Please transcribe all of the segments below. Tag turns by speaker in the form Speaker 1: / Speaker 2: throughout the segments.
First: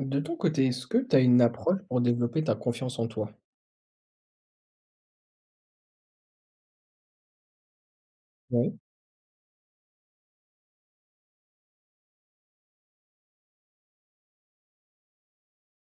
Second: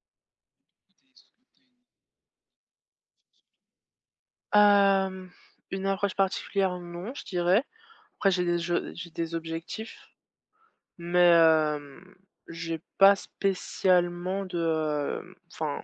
Speaker 1: De ton côté, est-ce que tu as une approche pour développer ta confiance en toi?
Speaker 2: Hem, une approche particulière, non, je dirais. Après
Speaker 1: Oui.
Speaker 2: j'ai des objectifs, mais j'ai pas spécialement de, enfin,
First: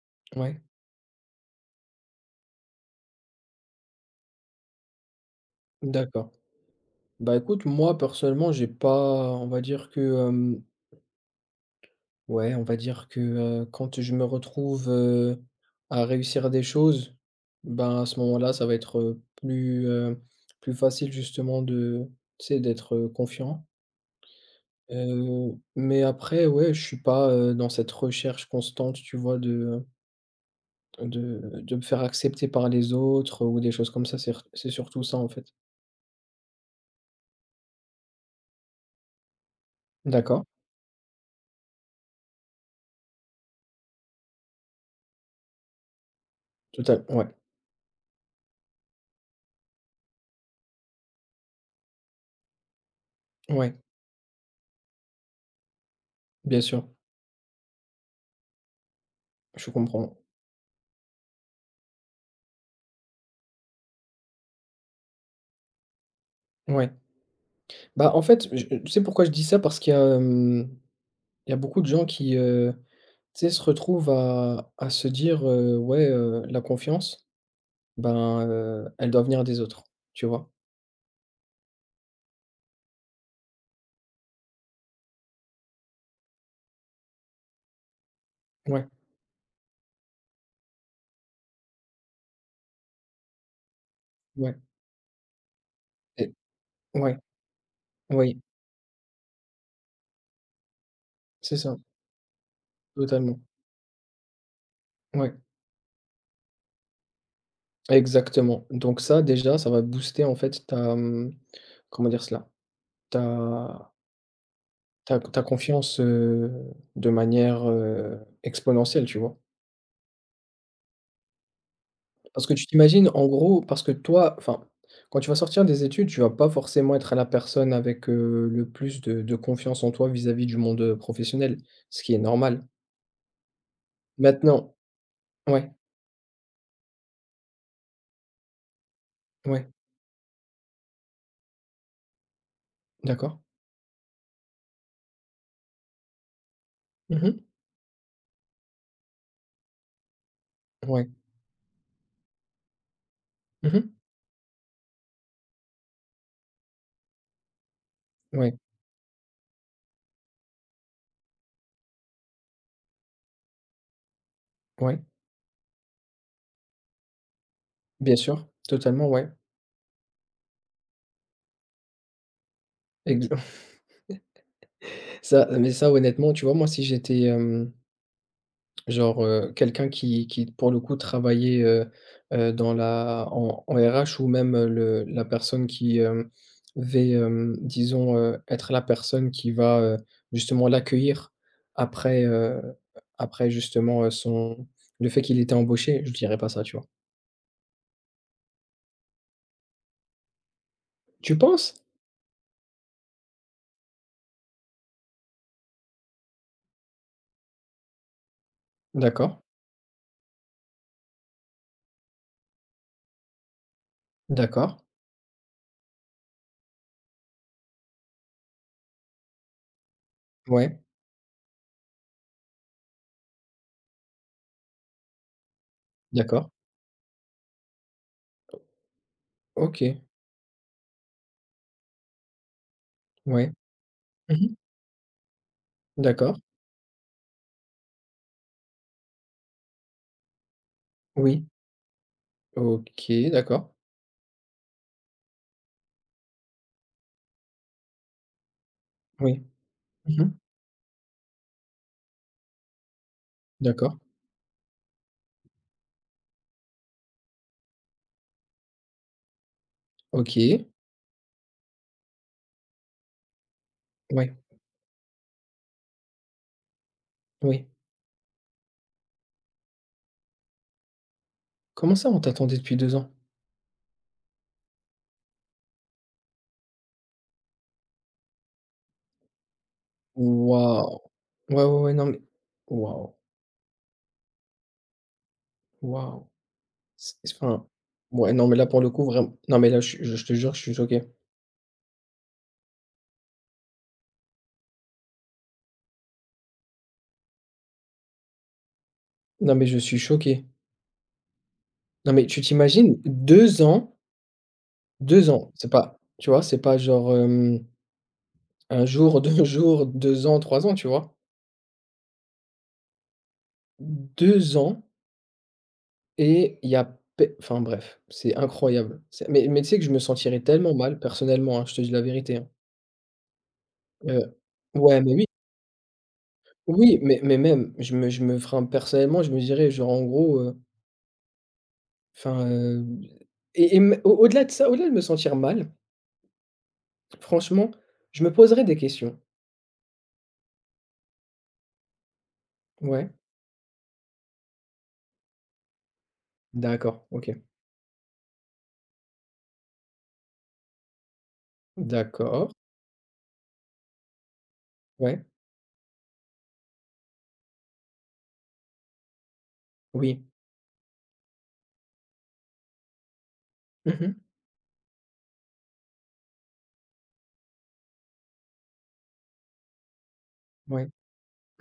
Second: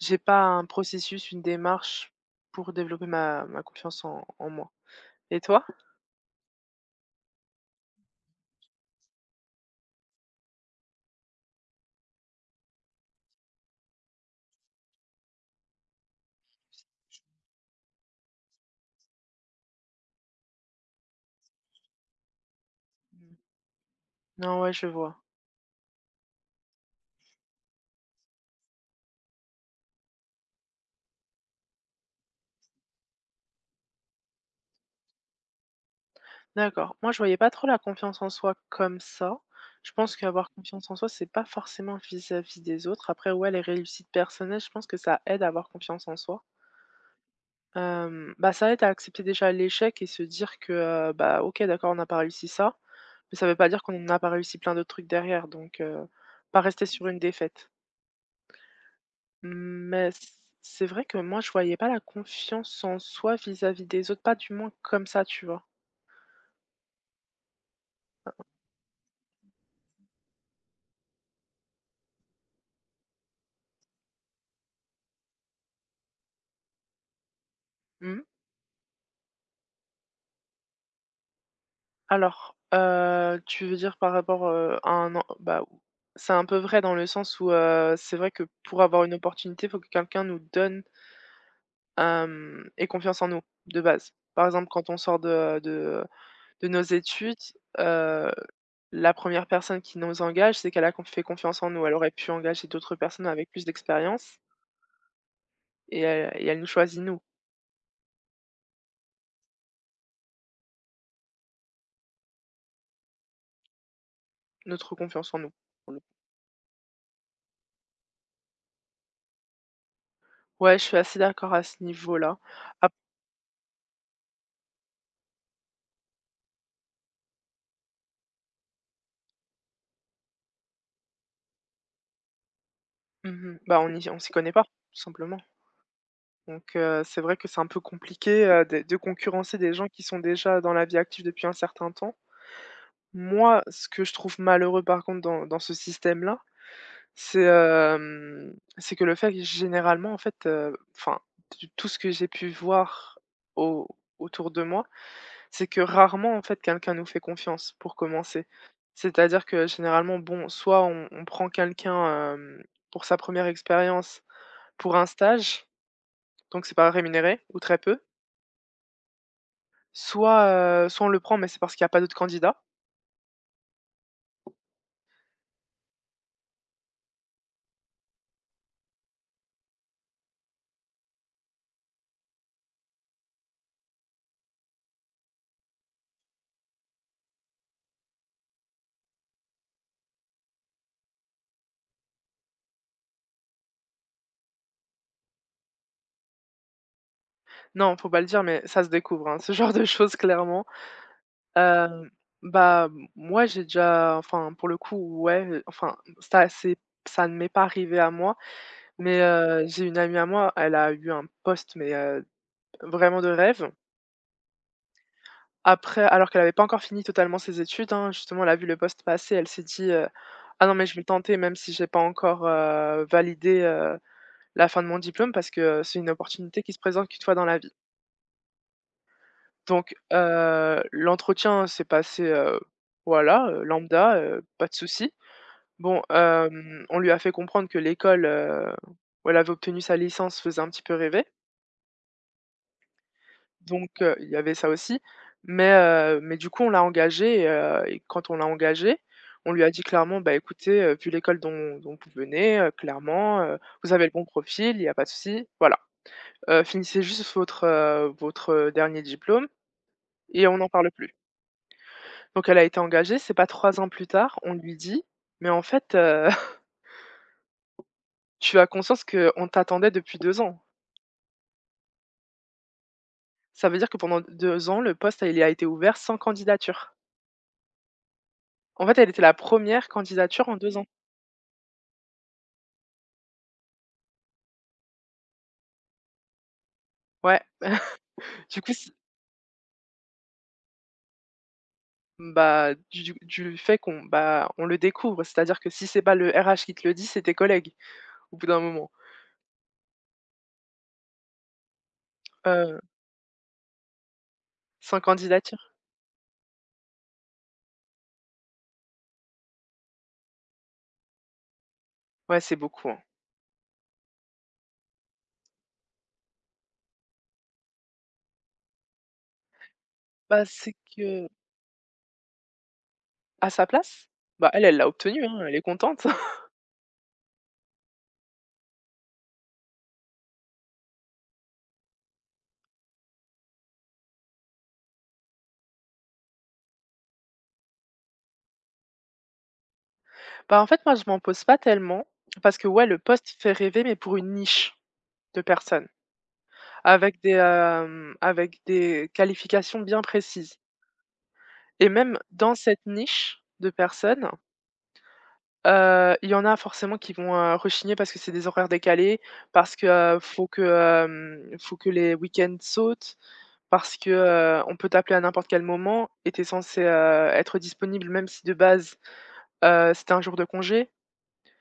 Speaker 2: j'ai pas
Speaker 1: Ouais,
Speaker 2: un processus, une démarche pour développer ma confiance en moi. Et toi?
Speaker 1: d'accord. Bah écoute, moi personnellement, j'ai pas, on va dire que, ouais, on va dire que quand je me retrouve à réussir des choses, ben à ce moment-là, ça va être plus, plus facile justement de, tu sais, d'être
Speaker 2: Mmh.
Speaker 1: confiant.
Speaker 2: Non, ouais, je vois.
Speaker 1: Mais après, ouais, je suis pas dans cette recherche constante, tu vois, de, de me faire accepter par les autres, ou des choses comme ça, c'est surtout ça, en fait.
Speaker 2: D'accord. Moi, je voyais pas trop la confiance en soi comme ça. Je pense
Speaker 1: D'accord,
Speaker 2: qu'avoir confiance en soi, c'est pas forcément vis-à-vis des autres. Après, ouais, les réussites personnelles, je pense que ça aide à avoir confiance en soi.
Speaker 1: total, ouais,
Speaker 2: Bah, ça aide à accepter déjà l'échec et se dire que, bah, OK, d'accord, on n'a pas réussi ça, mais ça ne veut pas
Speaker 1: ouais,
Speaker 2: dire qu'on n'a pas réussi plein d'autres trucs derrière, donc
Speaker 1: bien
Speaker 2: pas
Speaker 1: sûr,
Speaker 2: rester sur une défaite.
Speaker 1: je
Speaker 2: Mais
Speaker 1: comprends.
Speaker 2: c'est vrai que moi, je voyais pas la confiance en soi vis-à-vis des autres, pas du moins comme ça, tu vois?
Speaker 1: Ouais. Bah, en fait, je tu sais pourquoi je dis ça? Parce qu'il y a, il y a beaucoup de gens qui, tu sais, se retrouvent à se dire, «Ouais, la confiance,
Speaker 2: Mmh.
Speaker 1: ben, elle doit venir des autres», tu vois?
Speaker 2: Alors, tu veux dire par rapport, à un en bah, c'est un peu vrai dans le sens où, c'est vrai que pour
Speaker 1: Ouais,
Speaker 2: avoir une opportunité, il faut que quelqu'un nous donne Hem et confiance en nous, de base. Par
Speaker 1: ouais,
Speaker 2: exemple, quand on sort de de
Speaker 1: et
Speaker 2: de nos
Speaker 1: ouais,
Speaker 2: études, heu,
Speaker 1: oui,
Speaker 2: la première personne qui nous engage, c'est qu'elle a conf fait
Speaker 1: c'est
Speaker 2: confiance en
Speaker 1: ça,
Speaker 2: nous. Elle aurait pu engager d'autres personnes
Speaker 1: totalement.
Speaker 2: avec plus d'expérience
Speaker 1: Ouais,
Speaker 2: et elle nous choisit nous,
Speaker 1: exactement. Donc ça, déjà, ça va booster, en fait, ta, mmh, comment dire cela? ta
Speaker 2: notre
Speaker 1: ta
Speaker 2: confiance en
Speaker 1: ta
Speaker 2: nous, pour
Speaker 1: confiance,
Speaker 2: le coup.
Speaker 1: de manière, exponentielle, tu vois?
Speaker 2: Ouais, je suis assez d'accord à ce niveau-là.
Speaker 1: Parce que tu
Speaker 2: Ap
Speaker 1: t'imagines, en gros, parce que toi, enfin, quand tu vas sortir des études, tu vas pas forcément être la personne avec, le plus de confiance en toi vis-à-vis du monde, professionnel, ce qui est normal.
Speaker 2: mmh Bah, on s'y connaît pas,
Speaker 1: Maintenant,
Speaker 2: tout simplement.
Speaker 1: ouais,
Speaker 2: Donc c'est vrai que c'est un peu compliqué, de concurrencer
Speaker 1: ouais,
Speaker 2: des gens qui sont déjà dans la vie active depuis un certain temps.
Speaker 1: d'accord.
Speaker 2: Moi, ce que je trouve malheureux par contre dans ce système-là,
Speaker 1: Mmh.
Speaker 2: c'est que le fait que généralement, en fait,
Speaker 1: Ouais.
Speaker 2: enfin, t tout ce que j'ai pu voir au
Speaker 1: Mmh.
Speaker 2: autour de moi, c'est que rarement, en fait, quelqu'un nous fait confiance pour commencer.
Speaker 1: Ouais,
Speaker 2: C'est-à-dire que généralement, bon, soit on prend quelqu'un, pour sa première expérience, pour
Speaker 1: ouais,
Speaker 2: un stage, donc c'est pas rémunéré ou très peu.
Speaker 1: bien sûr, totalement, ouais.
Speaker 2: Soit, soit on le prend, mais c'est parce qu'il y a pas d'autres candidats.
Speaker 1: Exa Ça, mais ça, honnêtement, tu vois, moi si j'étais, genre, quelqu'un qui pour le coup travaillait, dans la en RH ou même, le la personne qui, disons, être la personne qui va, justement l'accueillir après, après justement, son le fait qu'il était embauché, je dirais pas ça, tu vois?
Speaker 2: Non, faut pas le dire, mais ça se découvre, hein, ce genre de choses clairement.
Speaker 1: Tu penses?
Speaker 2: Hem, Bah, moi j'ai déjà enfin, pour le coup, ouais, enfin, ça ne m'est pas arrivé à moi. Mais,
Speaker 1: D'accord,
Speaker 2: j'ai une amie à moi, elle a eu un poste, mais, vraiment de rêve.
Speaker 1: d'accord,
Speaker 2: Après alors qu'elle n'avait pas encore fini totalement ses études, hein, justement, elle a vu le poste passer, elle s'est dit: «Ah non,
Speaker 1: ouais,
Speaker 2: mais je vais le tenter même si j'ai pas encore, validé, la fin de mon diplôme parce que, c'est une
Speaker 1: d'accord,
Speaker 2: opportunité qui se présente qu'une fois dans la vie». Donc,
Speaker 1: OK,
Speaker 2: l'entretien s'est passé, voilà,
Speaker 1: ouais.
Speaker 2: lambda,
Speaker 1: Mmh.
Speaker 2: pas de souci. Bon,
Speaker 1: D'accord,
Speaker 2: on lui a fait comprendre que l'école, où elle avait obtenu sa licence faisait un petit peu rêver.
Speaker 1: oui, OK, d'accord,
Speaker 2: Donc il y avait ça aussi, mais du coup, on l'a engagé et quand on l'a engagé,
Speaker 1: oui.
Speaker 2: on lui a dit clairement:
Speaker 1: Mmh.
Speaker 2: «Bah, écoutez, vu l'école dont vous venez, clairement, vous
Speaker 1: D'accord,
Speaker 2: avez le bon profil, il y a pas de souci, voilà. Finissez juste votre, dernier diplôme et on
Speaker 1: OK,
Speaker 2: n'en parle plus». Donc elle a été engagée, c'est pas 3 ans plus
Speaker 1: ouais,
Speaker 2: tard, on lui dit: «Mais en fait,
Speaker 1: oui.
Speaker 2: tu as conscience qu'on t'attendait depuis 2 ans».
Speaker 1: Comment ça, on t'attendait depuis 2 ans?
Speaker 2: Ça veut dire que pendant 2 ans, le poste, il a été ouvert sans candidature. En fait, elle était la première candidature en 2 ans.
Speaker 1: Waouh! Ouais, ouais, ouais, non, mais waouh, waouh! C'est,
Speaker 2: Ouais.
Speaker 1: enfin, ouais, non, mais
Speaker 2: Du
Speaker 1: là,
Speaker 2: coup,
Speaker 1: pour le
Speaker 2: c
Speaker 1: coup, vraiment, non, mais là, je te jure, je suis choqué.
Speaker 2: bah, du fait qu'on bah, on le découvre, c'est-à-dire que si c'est pas le RH qui te le dit, c'est tes collègues, au bout d'un moment.
Speaker 1: Non, mais je suis choqué. Non, mais tu
Speaker 2: Heu,
Speaker 1: t'imagines,
Speaker 2: 100
Speaker 1: 2 ans,
Speaker 2: candidatures?
Speaker 1: c'est pas, tu vois, c'est pas genre, 1 jour, 2 jours, 2 ans, 3 ans, tu vois?
Speaker 2: Ouais, c'est beaucoup, hein.
Speaker 1: 2 ans, et il y a pe enfin bref, c'est incroyable. C'est mais tu sais que je me sentirais
Speaker 2: Bah,
Speaker 1: tellement
Speaker 2: c'est
Speaker 1: mal
Speaker 2: que
Speaker 1: personnellement, hein, je te dis la vérité, hein.
Speaker 2: à sa place,
Speaker 1: Heu,
Speaker 2: bah, elle l'a
Speaker 1: ouais, mais oui.
Speaker 2: obtenue, hein, elle est contente.
Speaker 1: Oui, mais même, je me enfin, personnellement, je me dirais, genre, en gros, enfin, et m au au-delà de ça, au-delà de me sentir mal, franchement, je me poserais des questions.
Speaker 2: Bah, en fait, moi, je m'en pose pas tellement parce que, ouais, le
Speaker 1: Ouais,
Speaker 2: poste fait rêver, mais pour une niche de personnes
Speaker 1: d'accord,
Speaker 2: avec
Speaker 1: OK.
Speaker 2: des, hem, avec des qualifications bien précises et même
Speaker 1: D'accord,
Speaker 2: dans cette niche de personnes.
Speaker 1: ouais,
Speaker 2: Il y en a forcément qui vont, rechigner parce que c'est des horaires décalés, parce que,
Speaker 1: oui.
Speaker 2: faut que les week-ends sautent, parce que,
Speaker 1: Mmh.
Speaker 2: on peut t'appeler à n'importe quel moment et t'es censé, être disponible même si de base, c'était un jour de
Speaker 1: Ouais.
Speaker 2: congé.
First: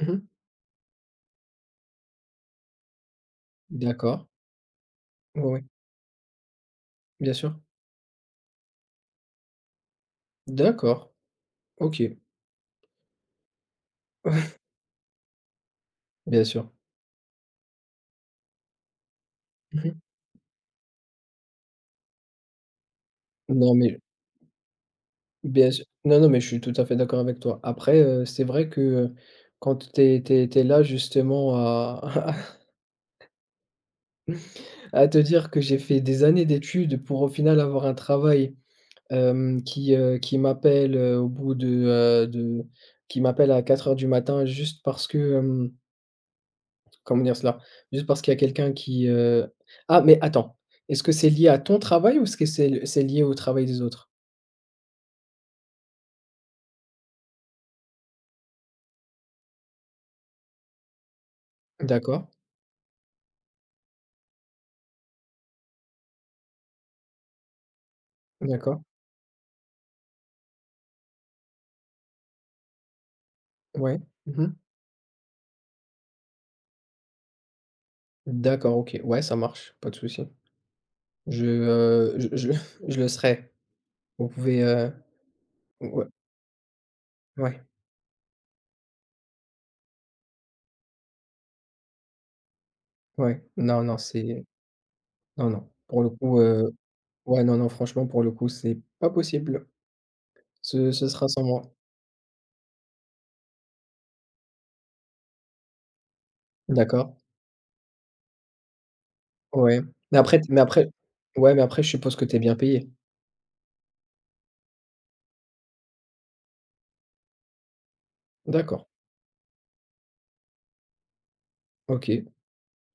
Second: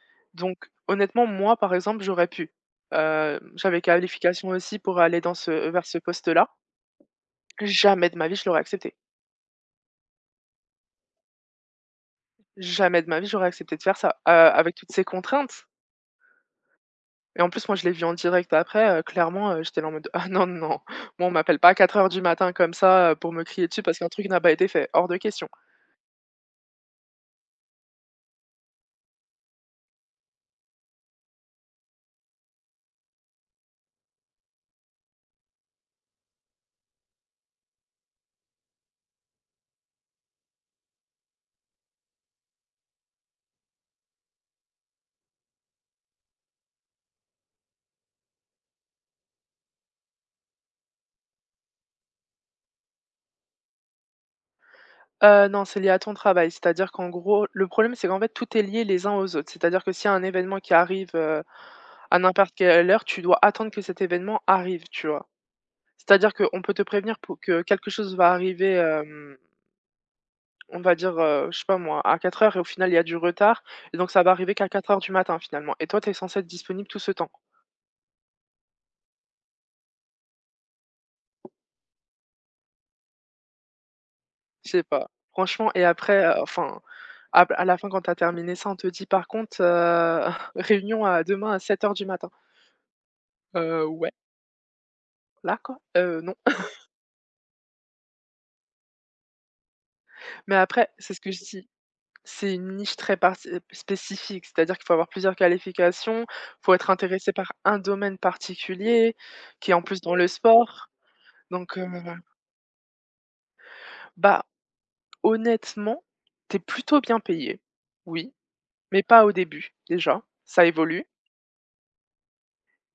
Speaker 1: Mmh.
Speaker 2: Donc honnêtement, moi, par exemple, j'aurais pu. J'avais
Speaker 1: D'accord.
Speaker 2: qualification aussi pour aller dans
Speaker 1: Ouais,
Speaker 2: ce
Speaker 1: ouais,
Speaker 2: vers ce poste-là.
Speaker 1: bien sûr.
Speaker 2: Jamais de ma vie je l'aurais accepté.
Speaker 1: D'accord, OK.
Speaker 2: Jamais de ma vie j'aurais accepté de faire ça, avec toutes ces contraintes.
Speaker 1: Bien sûr.
Speaker 2: Et en plus, moi, je l'ai vu en direct après, clairement, j'étais là
Speaker 1: Mmh.
Speaker 2: en mode: «Ah non, non, non. Moi, on m'appelle pas à 4 heures du matin comme ça, pour me crier
Speaker 1: Non,
Speaker 2: dessus
Speaker 1: mais
Speaker 2: parce qu'un truc n'a pas été fait, hors de question».
Speaker 1: bien sûr. Non, non, mais je suis tout à fait d'accord avec toi. Après, c'est vrai que, quand t'es là justement à À te dire que j'ai fait des années d'études pour au final avoir un travail, qui m'appelle, au bout de qui m'appelle à quatre heures du matin juste parce que, comment dire cela? Juste parce qu'il y a quelqu'un qui, ah, mais attends, est-ce que c'est lié à ton travail ou est-ce que c'est lié au travail des autres?
Speaker 2: Non, c'est lié à ton travail, c'est-à-dire qu'en gros, le problème, c'est qu'en fait, tout est lié les uns aux autres. C'est-à-dire que s'il y a un événement qui arrive, à
Speaker 1: D'accord,
Speaker 2: n'importe quelle heure, tu dois attendre que cet événement arrive, tu vois? C'est-à-dire qu'on peut te prévenir pour que quelque chose va arriver,
Speaker 1: d'accord,
Speaker 2: on va dire, je sais pas moi, à 4 heures, et au final, il y a du retard et
Speaker 1: ouais.
Speaker 2: donc ça va
Speaker 1: Mmh.
Speaker 2: arriver qu'à 4 heures du matin, finalement et toi, tu es censé être disponible tout ce temps.
Speaker 1: D'accord, OK. Ouais, ça marche, pas de souci. Je je le serai. Vous pouvez,
Speaker 2: Je sais pas. Franchement et
Speaker 1: ouais,
Speaker 2: après, enfin, à
Speaker 1: ouais,
Speaker 2: à la fin quand t'as terminé ça, on te dit: «Par contre, réunion à demain à 7 heures du matin».
Speaker 1: ouais. Non, non,
Speaker 2: Ouais,
Speaker 1: c'est Non,
Speaker 2: là
Speaker 1: non,
Speaker 2: quoi?
Speaker 1: pour le
Speaker 2: Non.
Speaker 1: coup, ouais, non, non, franchement, pour le coup, c'est pas possible.
Speaker 2: Mais après,
Speaker 1: Ce
Speaker 2: c'est ce
Speaker 1: sera
Speaker 2: que je
Speaker 1: sans moi.
Speaker 2: dis, c'est une niche très parti spécifique, c'est-à-dire qu'il faut avoir plusieurs qualifications, faut être
Speaker 1: D'accord.
Speaker 2: intéressé par un domaine particulier, qui est
Speaker 1: Ouais.
Speaker 2: en plus dans
Speaker 1: Mais
Speaker 2: le
Speaker 1: après
Speaker 2: sport.
Speaker 1: ouais, mais
Speaker 2: Donc,
Speaker 1: après, je suppose que tu es bien payé?
Speaker 2: bah, honnêtement, t'es plutôt bien payé, oui,
Speaker 1: D'accord.
Speaker 2: mais pas au début, déjà, ça évolue.
Speaker 1: OK.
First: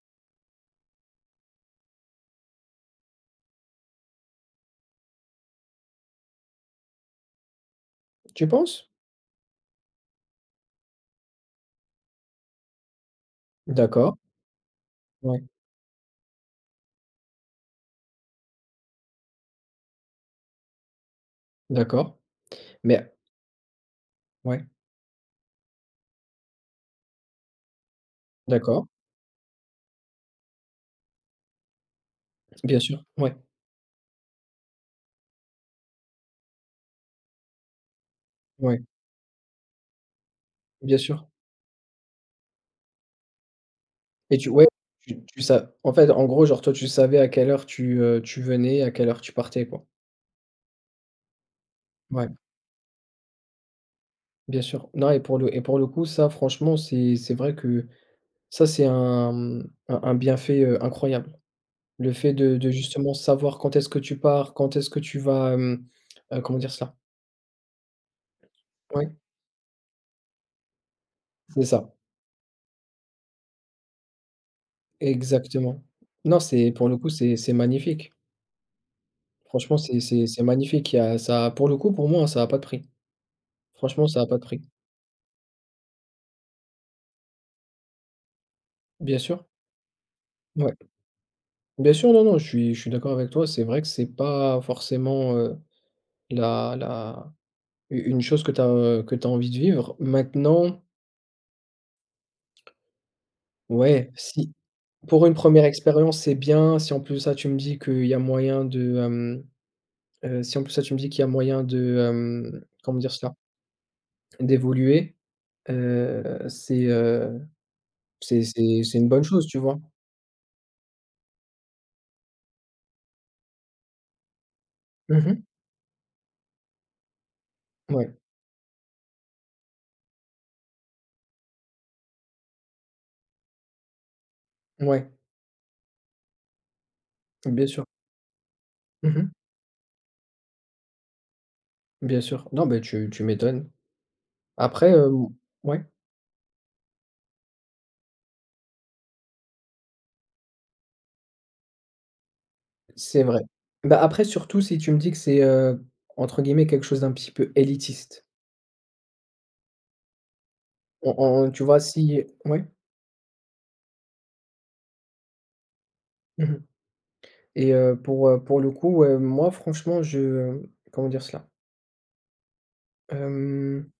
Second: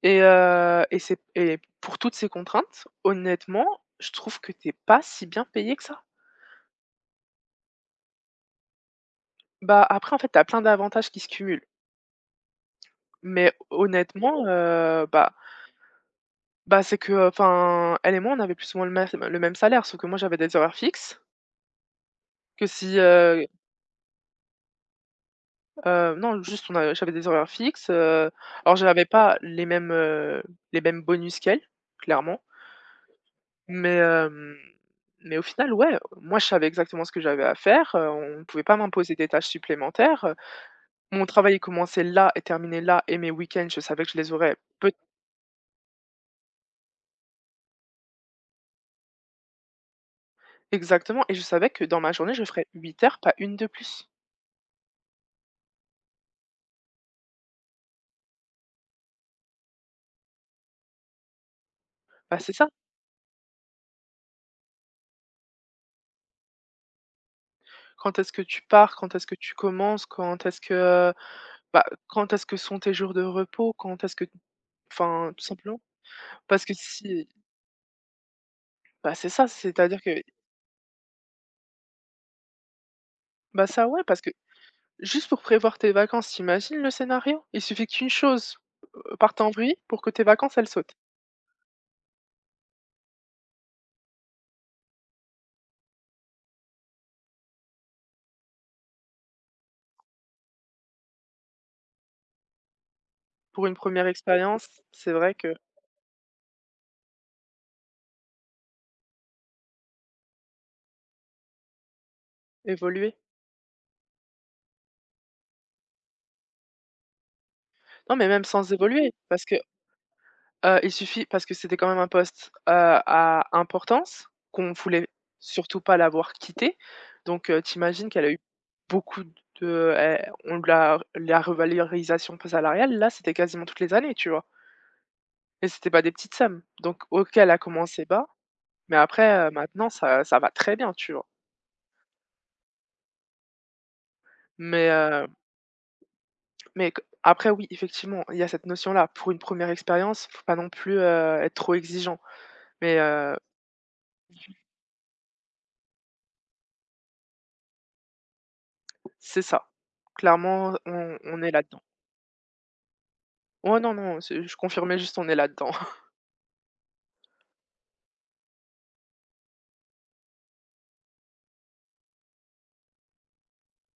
Speaker 2: Et pour toutes ces contraintes, honnêtement, je trouve que t'es pas si bien payé que ça.
Speaker 1: Tu penses?
Speaker 2: Bah, après en fait, t'as plein d'avantages qui se cumulent, mais
Speaker 1: D'accord.
Speaker 2: honnêtement, bah
Speaker 1: Ouais.
Speaker 2: c'est que, enfin, elle et moi, on avait plus ou moins le même salaire, sauf que moi j'avais des horaires fixes,
Speaker 1: D'accord.
Speaker 2: que si,
Speaker 1: Mais ouais,
Speaker 2: non, juste on a j'avais des horaires fixes, alors
Speaker 1: d'accord.
Speaker 2: j'avais pas les mêmes bonus qu'elle, clairement.
Speaker 1: Bien sûr. Ouais,
Speaker 2: Mais hem, mais au final, ouais, moi, je savais exactement ce que j'avais à faire, on ne pouvait pas
Speaker 1: ouais,
Speaker 2: m'imposer des tâches supplémentaires.
Speaker 1: bien sûr.
Speaker 2: Mon travail, il commençait là et terminait là et mes week-ends, je savais que je les
Speaker 1: Et tu
Speaker 2: aurais
Speaker 1: Ouais,
Speaker 2: peut
Speaker 1: tu tu sa en fait, en gros, genre, toi, tu savais à quelle heure tu, tu venais, à quelle heure tu partais, quoi?
Speaker 2: Exactement et je savais que dans ma
Speaker 1: Ouais,
Speaker 2: journée, je ferais 8 heures, pas une de plus.
Speaker 1: bien sûr. Non, et pour le et pour le coup, ça, franchement, c'est vrai que ça, c'est un, mmh, un bienfait, incroyable. Le fait
Speaker 2: Bah, c'est
Speaker 1: de
Speaker 2: ça.
Speaker 1: de justement savoir quand est-ce que tu pars, quand est-ce que tu vas, comment dire cela?
Speaker 2: Quand est-ce que tu pars?
Speaker 1: Ouais,
Speaker 2: Quand est-ce que tu commences? Quand est-ce que,
Speaker 1: c'est
Speaker 2: bah,
Speaker 1: ça,
Speaker 2: quand est-ce que sont tes jours de repos? Quand est-ce que enfin, tout simplement.
Speaker 1: exactement. Non,
Speaker 2: Parce
Speaker 1: c'est,
Speaker 2: que
Speaker 1: pour le coup,
Speaker 2: si
Speaker 1: c'est magnifique.
Speaker 2: bah, c'est ça,
Speaker 1: Franchement, c'est
Speaker 2: c'est-à-dire que
Speaker 1: c'est c'est magnifique. Il y a ça, pour le coup, pour moi, hein, ça a pas de prix.
Speaker 2: bah, ça, ouais,
Speaker 1: Franchement,
Speaker 2: parce
Speaker 1: ça a
Speaker 2: que
Speaker 1: pas de prix.
Speaker 2: Juste pour prévoir tes vacances, t'imagines le scénario? Il suffit qu'une chose,
Speaker 1: Bien
Speaker 2: parte
Speaker 1: sûr.
Speaker 2: en bruit pour que tes vacances, elles
Speaker 1: Ouais.
Speaker 2: sautent.
Speaker 1: Bien sûr, non, non, je suis d'accord avec toi. C'est vrai que c'est pas forcément, la u une chose que tu as envie de vivre. Maintenant,
Speaker 2: Pour une première
Speaker 1: ouais, si
Speaker 2: expérience, c'est
Speaker 1: pour une
Speaker 2: vrai que
Speaker 1: première expérience, c'est bien. Si en plus de ça, tu me dis qu'il y a moyen de, si en plus de ça, tu me dis qu'il y a moyen de, comment dire
Speaker 2: évoluer
Speaker 1: cela? D'évoluer, c'est, heu,
Speaker 2: non, mais
Speaker 1: c'est
Speaker 2: même sans
Speaker 1: c'est c'est une
Speaker 2: évoluer,
Speaker 1: bonne
Speaker 2: parce
Speaker 1: chose,
Speaker 2: que,
Speaker 1: tu vois?
Speaker 2: il suffit parce que c'était quand même un poste, à importance, qu'on voulait
Speaker 1: Mmh mh.
Speaker 2: surtout pas l'avoir quitté, donc tu
Speaker 1: Ouais,
Speaker 2: qu'elle a eu beaucoup de on l'a la revalorisation salariale, là, c'était quasiment toutes les années, tu vois?
Speaker 1: ouais,
Speaker 2: Et c'était pas des petites sommes, donc OK, elle a
Speaker 1: bien sûr.
Speaker 2: commencé bas. Mais
Speaker 1: Mmh mh.
Speaker 2: après, maintenant ça va très bien, tu vois?
Speaker 1: Bien sûr. Non, beh, tu m'étonnes.
Speaker 2: Mais,
Speaker 1: Après,
Speaker 2: heu,
Speaker 1: hem ouais,
Speaker 2: mais q après oui, effectivement, il y a cette notion-là. Pour une première expérience, faut pas non plus, être trop exigeant. Mais,
Speaker 1: c'est vrai. Bah, après, surtout si tu me dis que c'est, entre guillemets, «quelque chose d'un petit peu élitiste».
Speaker 2: c'est ça. Clairement,
Speaker 1: On
Speaker 2: on
Speaker 1: on
Speaker 2: est
Speaker 1: tu vois,
Speaker 2: là-dedans.
Speaker 1: si, ouais?
Speaker 2: Oh non, non, c'est je confirmais juste, on est là-dedans.
Speaker 1: Mmh mh. Et, pour le coup, moi, franchement, je, comment dire cela? Hem,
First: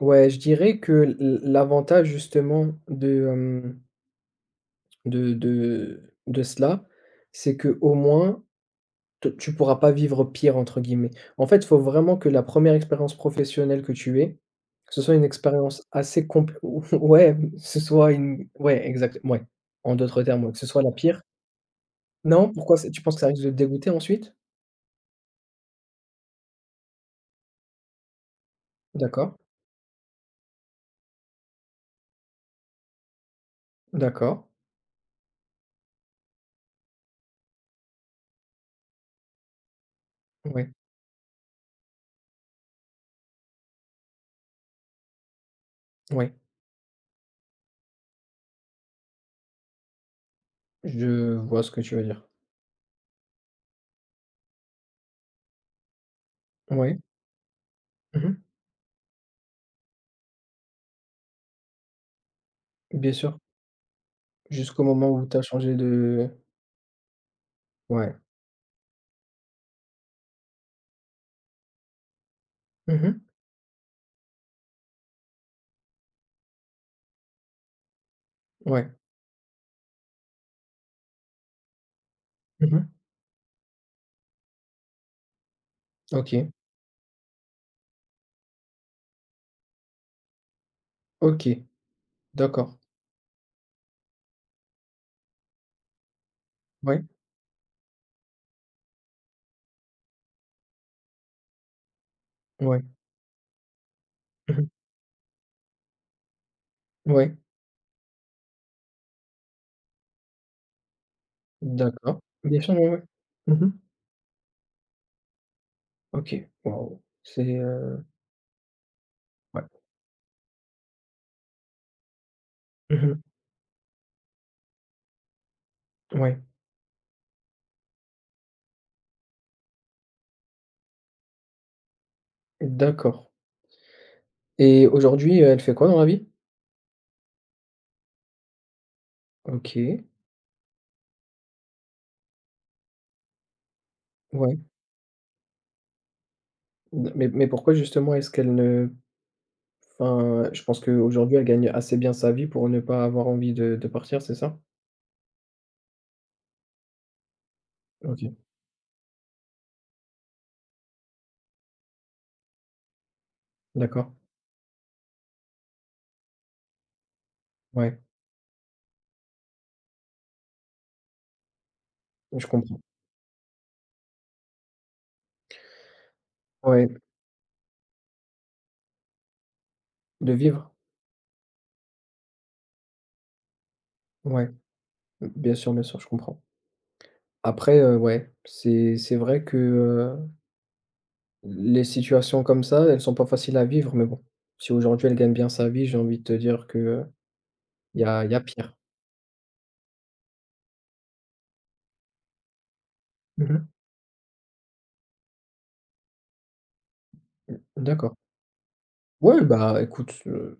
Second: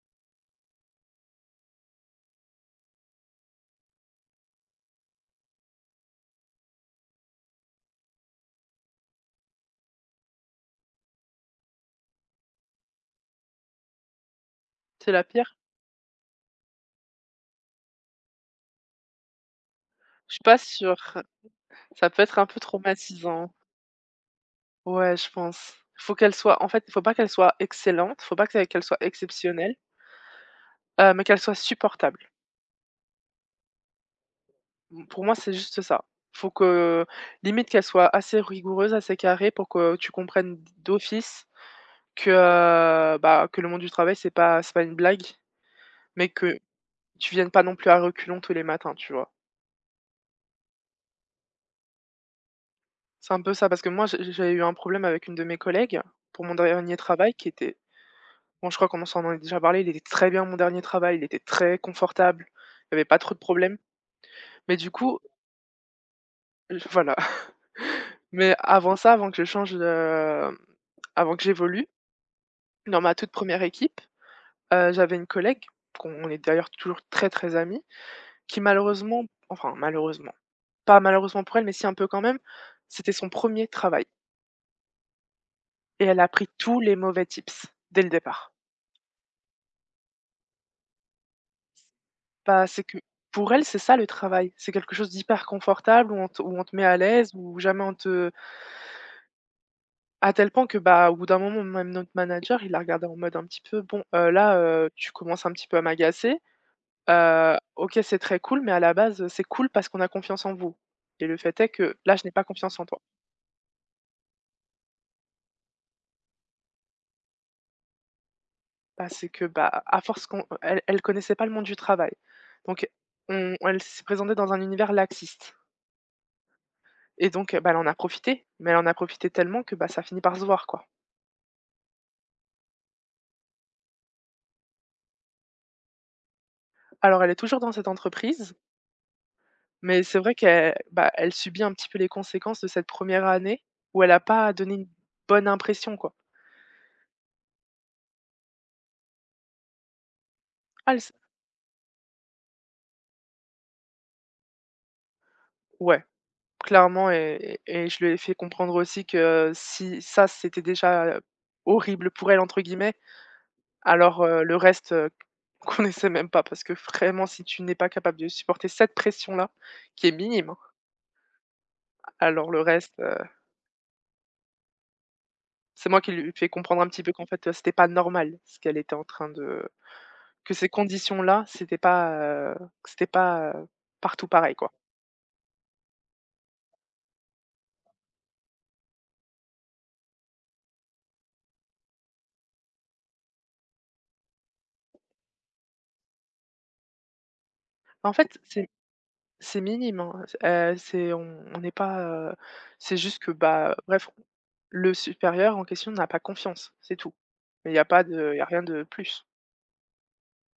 Speaker 1: ouais, je dirais que l'avantage justement de, de cela, c'est que au moins te tu pourras pas «vivre pire», entre guillemets. En fait, il faut vraiment que la première expérience professionnelle que tu aies, ce
Speaker 2: C'est
Speaker 1: soit une
Speaker 2: la pire?
Speaker 1: expérience assez complète, ou ouais, ce soit une, ouais, exact, ouais, en d'autres
Speaker 2: Je suis
Speaker 1: termes, ouais,
Speaker 2: pas
Speaker 1: que ce soit la
Speaker 2: sûre.
Speaker 1: pire.
Speaker 2: Ça peut être un
Speaker 1: Non?
Speaker 2: peu
Speaker 1: Pourquoi, c'est tu penses que ça risque de
Speaker 2: traumatisant.
Speaker 1: te dégoûter ensuite?
Speaker 2: Ouais, je pense. Faut pas qu'elle soit excellente, faut pas que qu'elle soit
Speaker 1: D'accord,
Speaker 2: exceptionnelle, mais qu'elle soit supportable.
Speaker 1: d'accord,
Speaker 2: Mmh, pour moi, c'est juste ça. Faut que limite qu'elle soit assez rigoureuse, assez carrée pour que tu comprennes
Speaker 1: ouais,
Speaker 2: d'office que, bah, que le monde du travail, c'est pas une blague, mais
Speaker 1: ouais.
Speaker 2: que tu viennes pas non plus à reculons tous les matins, tu vois?
Speaker 1: Je vois ce que tu veux dire.
Speaker 2: C'est un peu ça, parce que moi, j'ai eu un problème avec une de mes collègues pour mon dernier
Speaker 1: Oui.
Speaker 2: travail qui était
Speaker 1: Mmh,
Speaker 2: bon, je crois qu'on s'en est déjà parlé, il était très bien mon dernier travail, il était très confortable, il y avait
Speaker 1: bien
Speaker 2: pas trop
Speaker 1: sûr.
Speaker 2: de problèmes. Mais
Speaker 1: Jusqu'au
Speaker 2: du
Speaker 1: moment
Speaker 2: coup,
Speaker 1: où tu as changé de,
Speaker 2: j voilà.
Speaker 1: ouais.
Speaker 2: Mais avant ça, avant que je change de, avant que j'évolue, dans ma
Speaker 1: Mmh.
Speaker 2: toute première équipe, j'avais une collègue, qu'on on est d'ailleurs toujours très, très amis, qui
Speaker 1: Ouais.
Speaker 2: malheureusement enfin malheureusement, pas malheureusement pour elle, mais si un peu quand même,
Speaker 1: Mmh.
Speaker 2: c'était son premier travail et elle a pris
Speaker 1: OK,
Speaker 2: tous les mauvais tips dès le départ.
Speaker 1: OK,
Speaker 2: Bah,
Speaker 1: d'accord.
Speaker 2: c'est que pour elle, c'est ça le travail, c'est quelque chose d'hyper confortable où on te met à
Speaker 1: Ouais,
Speaker 2: l'aise, où jamais on te à tel point que, bah, au bout d'un moment, même notre manager, il la
Speaker 1: ouais.
Speaker 2: regardait en mode un petit peu: «Bon, là,
Speaker 1: Mmh.
Speaker 2: tu commences un petit peu à m'agacer».
Speaker 1: Ouais,
Speaker 2: OK, c'est très cool, mais à la base, c'est cool parce qu'on a confiance en vous et le fait est que là,
Speaker 1: d'accord.
Speaker 2: je n'ai pas
Speaker 1: Bien sûr,
Speaker 2: confiance en
Speaker 1: ouais,
Speaker 2: toi.
Speaker 1: ouais. Mmh. OK, waouh, c'est,
Speaker 2: Parce que,
Speaker 1: ouais.
Speaker 2: bah, à force qu'on elle connaissait pas le monde du travail. Donc
Speaker 1: Mmh.
Speaker 2: on elle s'est présentée dans un univers laxiste
Speaker 1: Ouais,
Speaker 2: et donc, bah, elle en a profité, mais elle en a profité tellement que, bah, ça finit par se voir, quoi.
Speaker 1: d'accord, et aujourd'hui, elle fait quoi dans la vie?
Speaker 2: Alors elle est toujours dans cette entreprise, mais
Speaker 1: OK,
Speaker 2: c'est vrai qu'elle, bah, elle subit un petit peu les conséquences de cette première année où elle a pas
Speaker 1: ouais,
Speaker 2: donné une bonne impression, quoi.
Speaker 1: d mais pourquoi justement est-ce qu'elle ne, enfin, je pense
Speaker 2: Ah, elle s
Speaker 1: qu'aujourd'hui, elle gagne assez bien sa vie pour ne pas avoir envie de partir, c'est ça?
Speaker 2: ouais. Clairement et je lui ai
Speaker 1: OK,
Speaker 2: fait comprendre aussi que si ça, c'était déjà, «horrible pour elle» entre guillemets,
Speaker 1: d'accord.
Speaker 2: alors, le reste, qu'on essaie même pas parce que vraiment si tu n'es pas
Speaker 1: Ouais,
Speaker 2: capable de supporter cette pression-là, qui est minime, hein,
Speaker 1: je
Speaker 2: alors le
Speaker 1: comprends.
Speaker 2: reste, c'est moi qui lui fais comprendre
Speaker 1: Ouais,
Speaker 2: un petit peu qu'en fait, c'était pas normal ce qu'elle était en train de
Speaker 1: de
Speaker 2: que
Speaker 1: vivre?
Speaker 2: ces conditions-là, heu, c'était pas, partout
Speaker 1: Ouais,
Speaker 2: pareil, quoi.
Speaker 1: bien sûr, je comprends. Après, ouais, c'est vrai que, les situations comme ça, elles sont pas faciles à vivre, mais bon, si aujourd'hui elle gagne bien sa vie, j'ai envie de te dire que,
Speaker 2: En
Speaker 1: il y
Speaker 2: fait,
Speaker 1: a pire.
Speaker 2: c'est minime, hein, c'est on n'est pas, c'est juste que,
Speaker 1: Mmh.
Speaker 2: bah, bref, le supérieur en question n'a pas confiance, c'est tout. Mais il n'y a pas
Speaker 1: D'accord.
Speaker 2: de il y a rien de plus.
Speaker 1: Ouais, bah, écoute,